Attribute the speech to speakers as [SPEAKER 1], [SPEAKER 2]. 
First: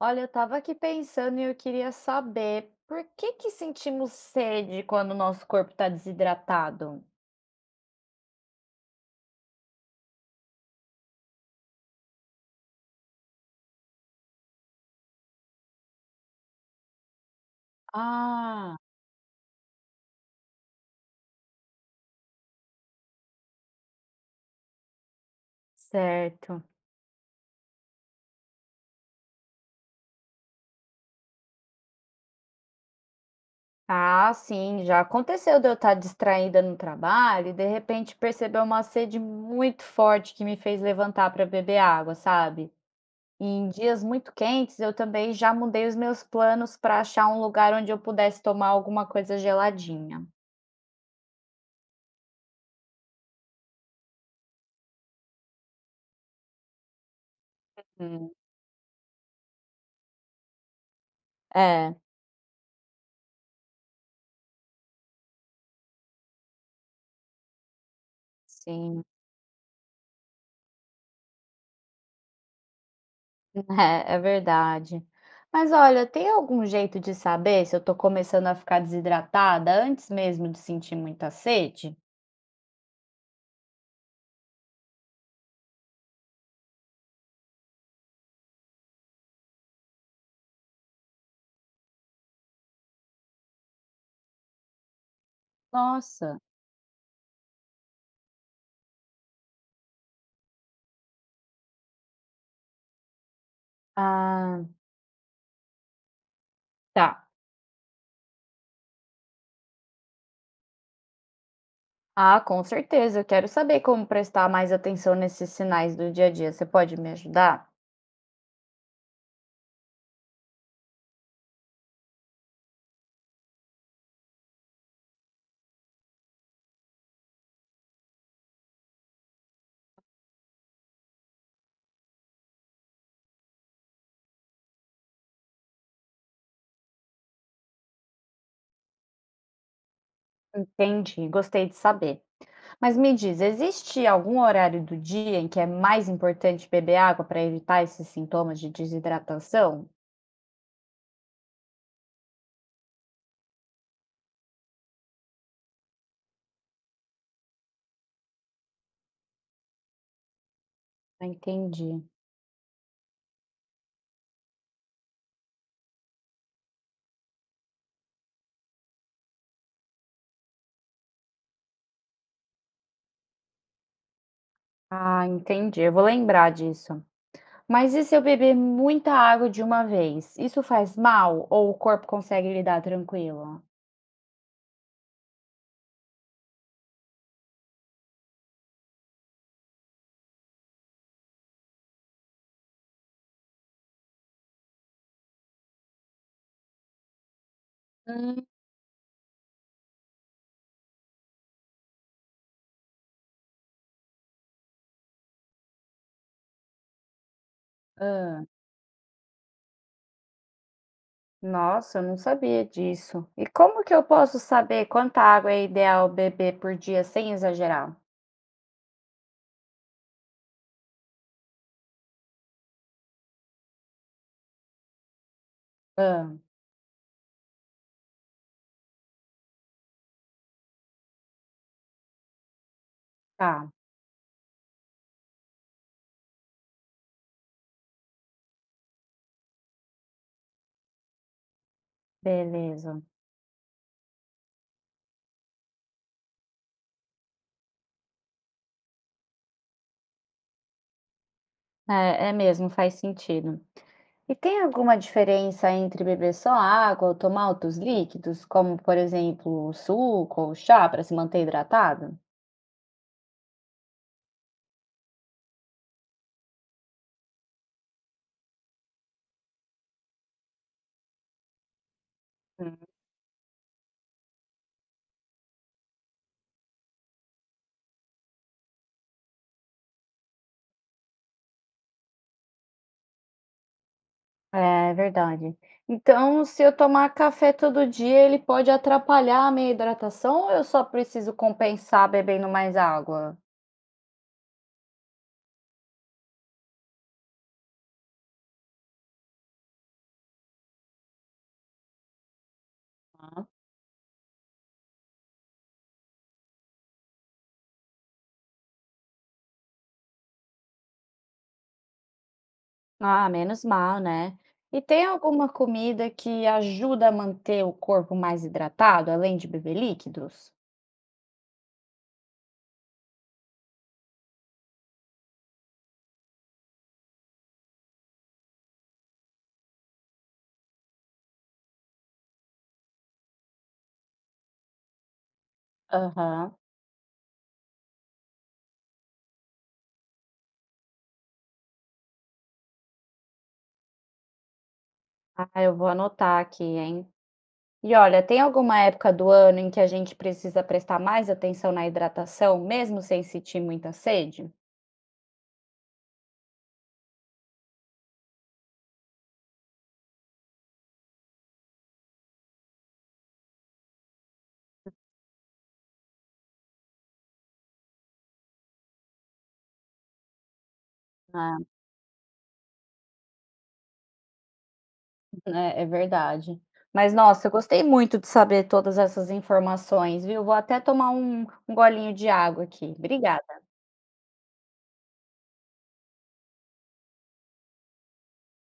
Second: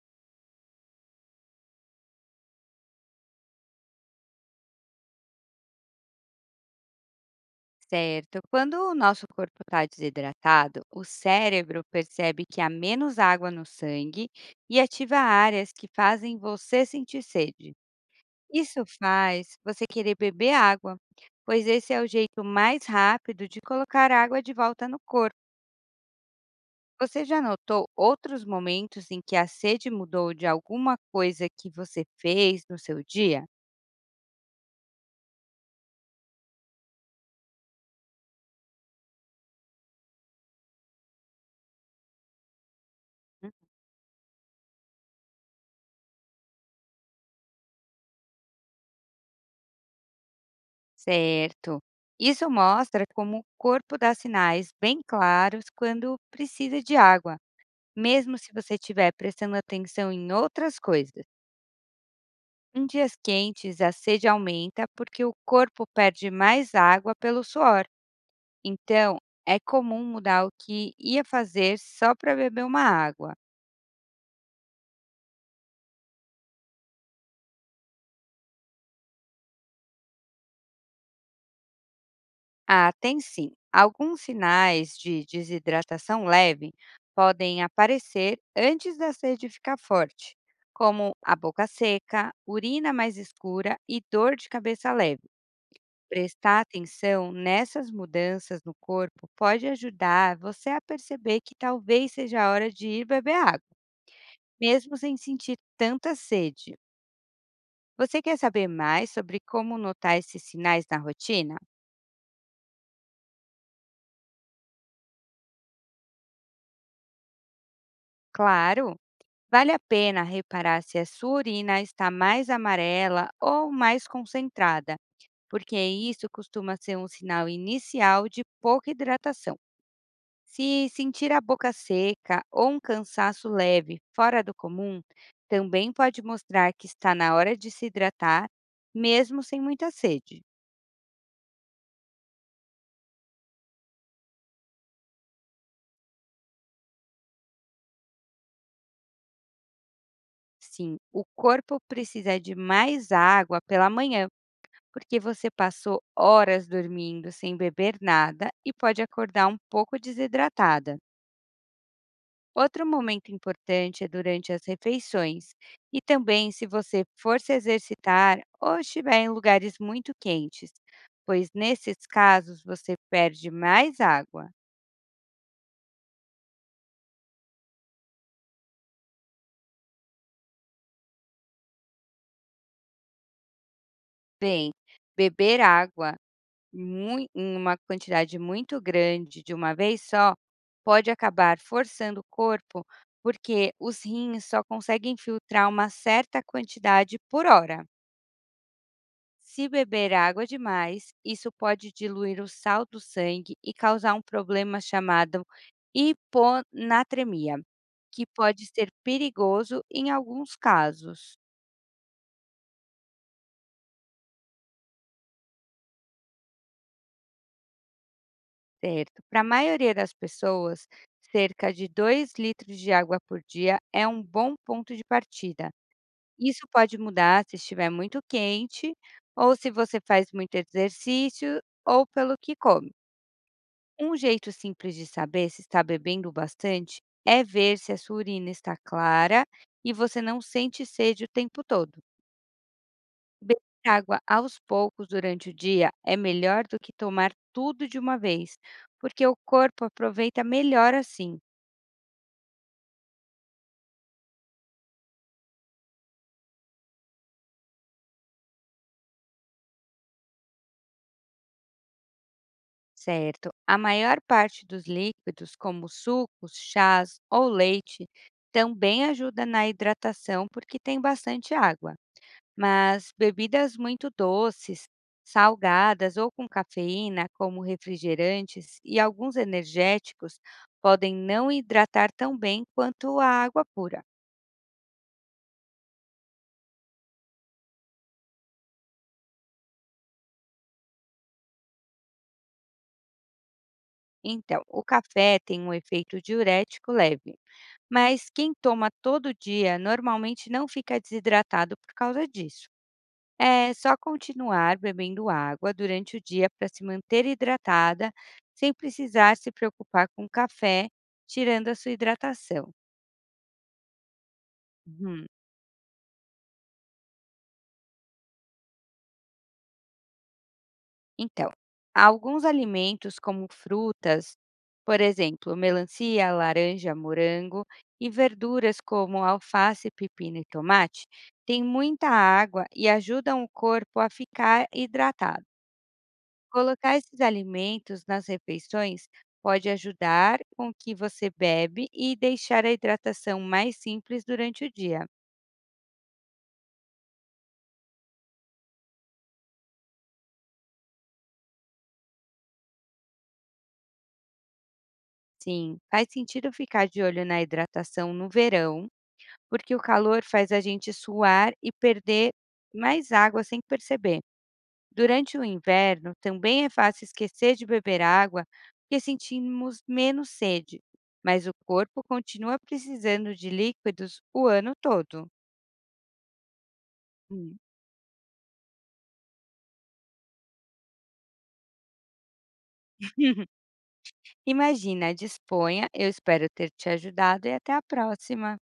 [SPEAKER 1] Olha, eu estava aqui pensando e eu queria saber por que sentimos sede quando o nosso corpo está desidratado?
[SPEAKER 2] Certo. Quando o nosso corpo está desidratado, o cérebro percebe que há menos água no sangue e ativa áreas que fazem você sentir sede.
[SPEAKER 1] Ah,
[SPEAKER 2] Isso faz você querer beber água, pois esse é o jeito mais rápido de colocar água de volta no corpo.
[SPEAKER 1] certo.
[SPEAKER 2] Você já notou outros momentos em que a sede mudou de alguma coisa que você fez no seu dia?
[SPEAKER 1] Ah, sim, já aconteceu de eu estar distraída no trabalho e de repente perceber uma sede muito forte que me fez levantar para beber água, sabe? E em dias muito quentes, eu também já mudei os meus planos para achar um lugar onde eu pudesse tomar alguma coisa geladinha.
[SPEAKER 2] Certo. Isso mostra como o corpo dá sinais bem claros quando precisa de água,
[SPEAKER 1] hum,
[SPEAKER 2] mesmo se você estiver prestando atenção em outras coisas.
[SPEAKER 1] é,
[SPEAKER 2] Em dias quentes, a sede aumenta porque o corpo perde mais água pelo suor.
[SPEAKER 1] sim.
[SPEAKER 2] Então, é comum mudar o que ia fazer só para beber uma água.
[SPEAKER 1] É, é verdade. Mas olha, tem algum jeito de saber se eu tô começando a ficar desidratada antes mesmo de sentir muita sede?
[SPEAKER 2] Ah, tem sim. Alguns sinais de desidratação leve podem aparecer antes da sede ficar forte, como a boca seca, urina mais escura e dor de cabeça leve.
[SPEAKER 1] Nossa,
[SPEAKER 2] Prestar atenção nessas mudanças no corpo pode ajudar você a perceber que talvez seja a hora de ir beber água,
[SPEAKER 1] ah,
[SPEAKER 2] mesmo sem sentir tanta sede.
[SPEAKER 1] tá.
[SPEAKER 2] Você quer saber mais sobre como notar esses sinais na rotina?
[SPEAKER 1] Ah, com certeza. Eu quero saber como prestar mais atenção nesses sinais do dia a dia. Você pode me ajudar?
[SPEAKER 2] Claro! Vale a pena reparar se a sua urina está mais amarela ou mais concentrada, porque isso costuma ser um sinal inicial de pouca hidratação. Se sentir a boca seca ou um cansaço leve fora do comum, também pode mostrar que está na hora de se hidratar, mesmo sem muita sede.
[SPEAKER 1] Entendi, gostei de saber. Mas me diz, existe algum horário do dia em que é mais importante beber água para evitar esses sintomas de desidratação?
[SPEAKER 2] Sim, o corpo precisa de mais água pela manhã porque você passou horas dormindo sem beber nada e pode acordar um pouco desidratada.
[SPEAKER 1] Ah, entendi.
[SPEAKER 2] Outro momento importante é durante as refeições e também se você for se exercitar ou estiver em lugares muito quentes, pois nesses casos você perde mais água.
[SPEAKER 1] Ah, entendi. Eu vou lembrar disso. Mas e se eu beber muita água de uma vez, isso faz mal ou o corpo consegue lidar tranquilo?
[SPEAKER 2] Bem, beber água mui em uma quantidade muito grande de uma vez só, pode acabar forçando o corpo, porque os rins só conseguem filtrar uma certa quantidade por hora.
[SPEAKER 1] Hum,
[SPEAKER 2] Se beber água demais, isso pode diluir o sal do sangue e causar um problema chamado hiponatremia, que
[SPEAKER 1] hã.
[SPEAKER 2] pode ser perigoso em alguns casos.
[SPEAKER 1] Nossa, eu não sabia disso. E como que eu posso saber quanta água é ideal beber por dia sem exagerar?
[SPEAKER 2] Certo. Para a maioria das pessoas, cerca de 2 litros de água por dia é um bom ponto de partida.
[SPEAKER 1] Ah,
[SPEAKER 2] Isso pode mudar se estiver muito quente, ou se você faz muito exercício, ou pelo que come.
[SPEAKER 1] tá,
[SPEAKER 2] Um jeito simples de saber se está bebendo bastante é ver se a sua urina está clara e você não sente sede o tempo todo.
[SPEAKER 1] beleza.
[SPEAKER 2] Beber água aos poucos durante o dia é melhor do que tomar tudo de uma vez, porque o corpo aproveita melhor assim,
[SPEAKER 1] É, é mesmo, faz sentido. E tem alguma diferença entre beber só água ou tomar outros líquidos, como por exemplo, suco ou chá para se manter hidratado?
[SPEAKER 2] certo? A maior parte dos líquidos, como sucos, chás ou leite, também ajuda na hidratação porque tem bastante água. Mas bebidas muito doces, salgadas ou com cafeína, como refrigerantes e alguns energéticos, podem não hidratar tão bem quanto a água pura.
[SPEAKER 1] É verdade. Então, se eu tomar café todo dia, ele pode atrapalhar a minha hidratação ou eu só preciso compensar bebendo mais água?
[SPEAKER 2] Então, o café tem um efeito diurético leve, mas quem toma todo dia normalmente não fica desidratado por causa disso.
[SPEAKER 1] Ah,
[SPEAKER 2] É só continuar bebendo água durante o dia para se manter hidratada, sem precisar se preocupar com o café, tirando a sua hidratação.
[SPEAKER 1] ah, menos mal, né? E tem
[SPEAKER 2] Uhum.
[SPEAKER 1] alguma comida que ajuda a manter o corpo mais hidratado, além de beber líquidos?
[SPEAKER 2] Então, alguns alimentos como frutas, por exemplo, melancia, laranja, morango e verduras como alface, pepino e tomate, têm muita água e ajudam o corpo a ficar hidratado.
[SPEAKER 1] Aham.
[SPEAKER 2] Colocar esses alimentos nas refeições pode ajudar com o que você bebe e deixar a hidratação mais simples durante o dia.
[SPEAKER 1] Ah, eu vou anotar aqui, hein? E olha, tem alguma época do ano em que a gente precisa prestar mais atenção na hidratação, mesmo sem sentir muita sede?
[SPEAKER 2] Sim, faz sentido ficar de olho na hidratação no verão, porque o calor faz a gente suar e perder mais água sem perceber. Durante o inverno, também é fácil esquecer de beber água, porque sentimos menos sede, mas o corpo continua precisando de líquidos o ano todo.
[SPEAKER 1] É, é verdade. Mas nossa, eu
[SPEAKER 2] Hum.
[SPEAKER 1] gostei muito de saber todas essas informações, viu? Vou até tomar um golinho de água aqui. Obrigada.
[SPEAKER 2] Imagina, disponha, eu espero ter te ajudado e até a próxima!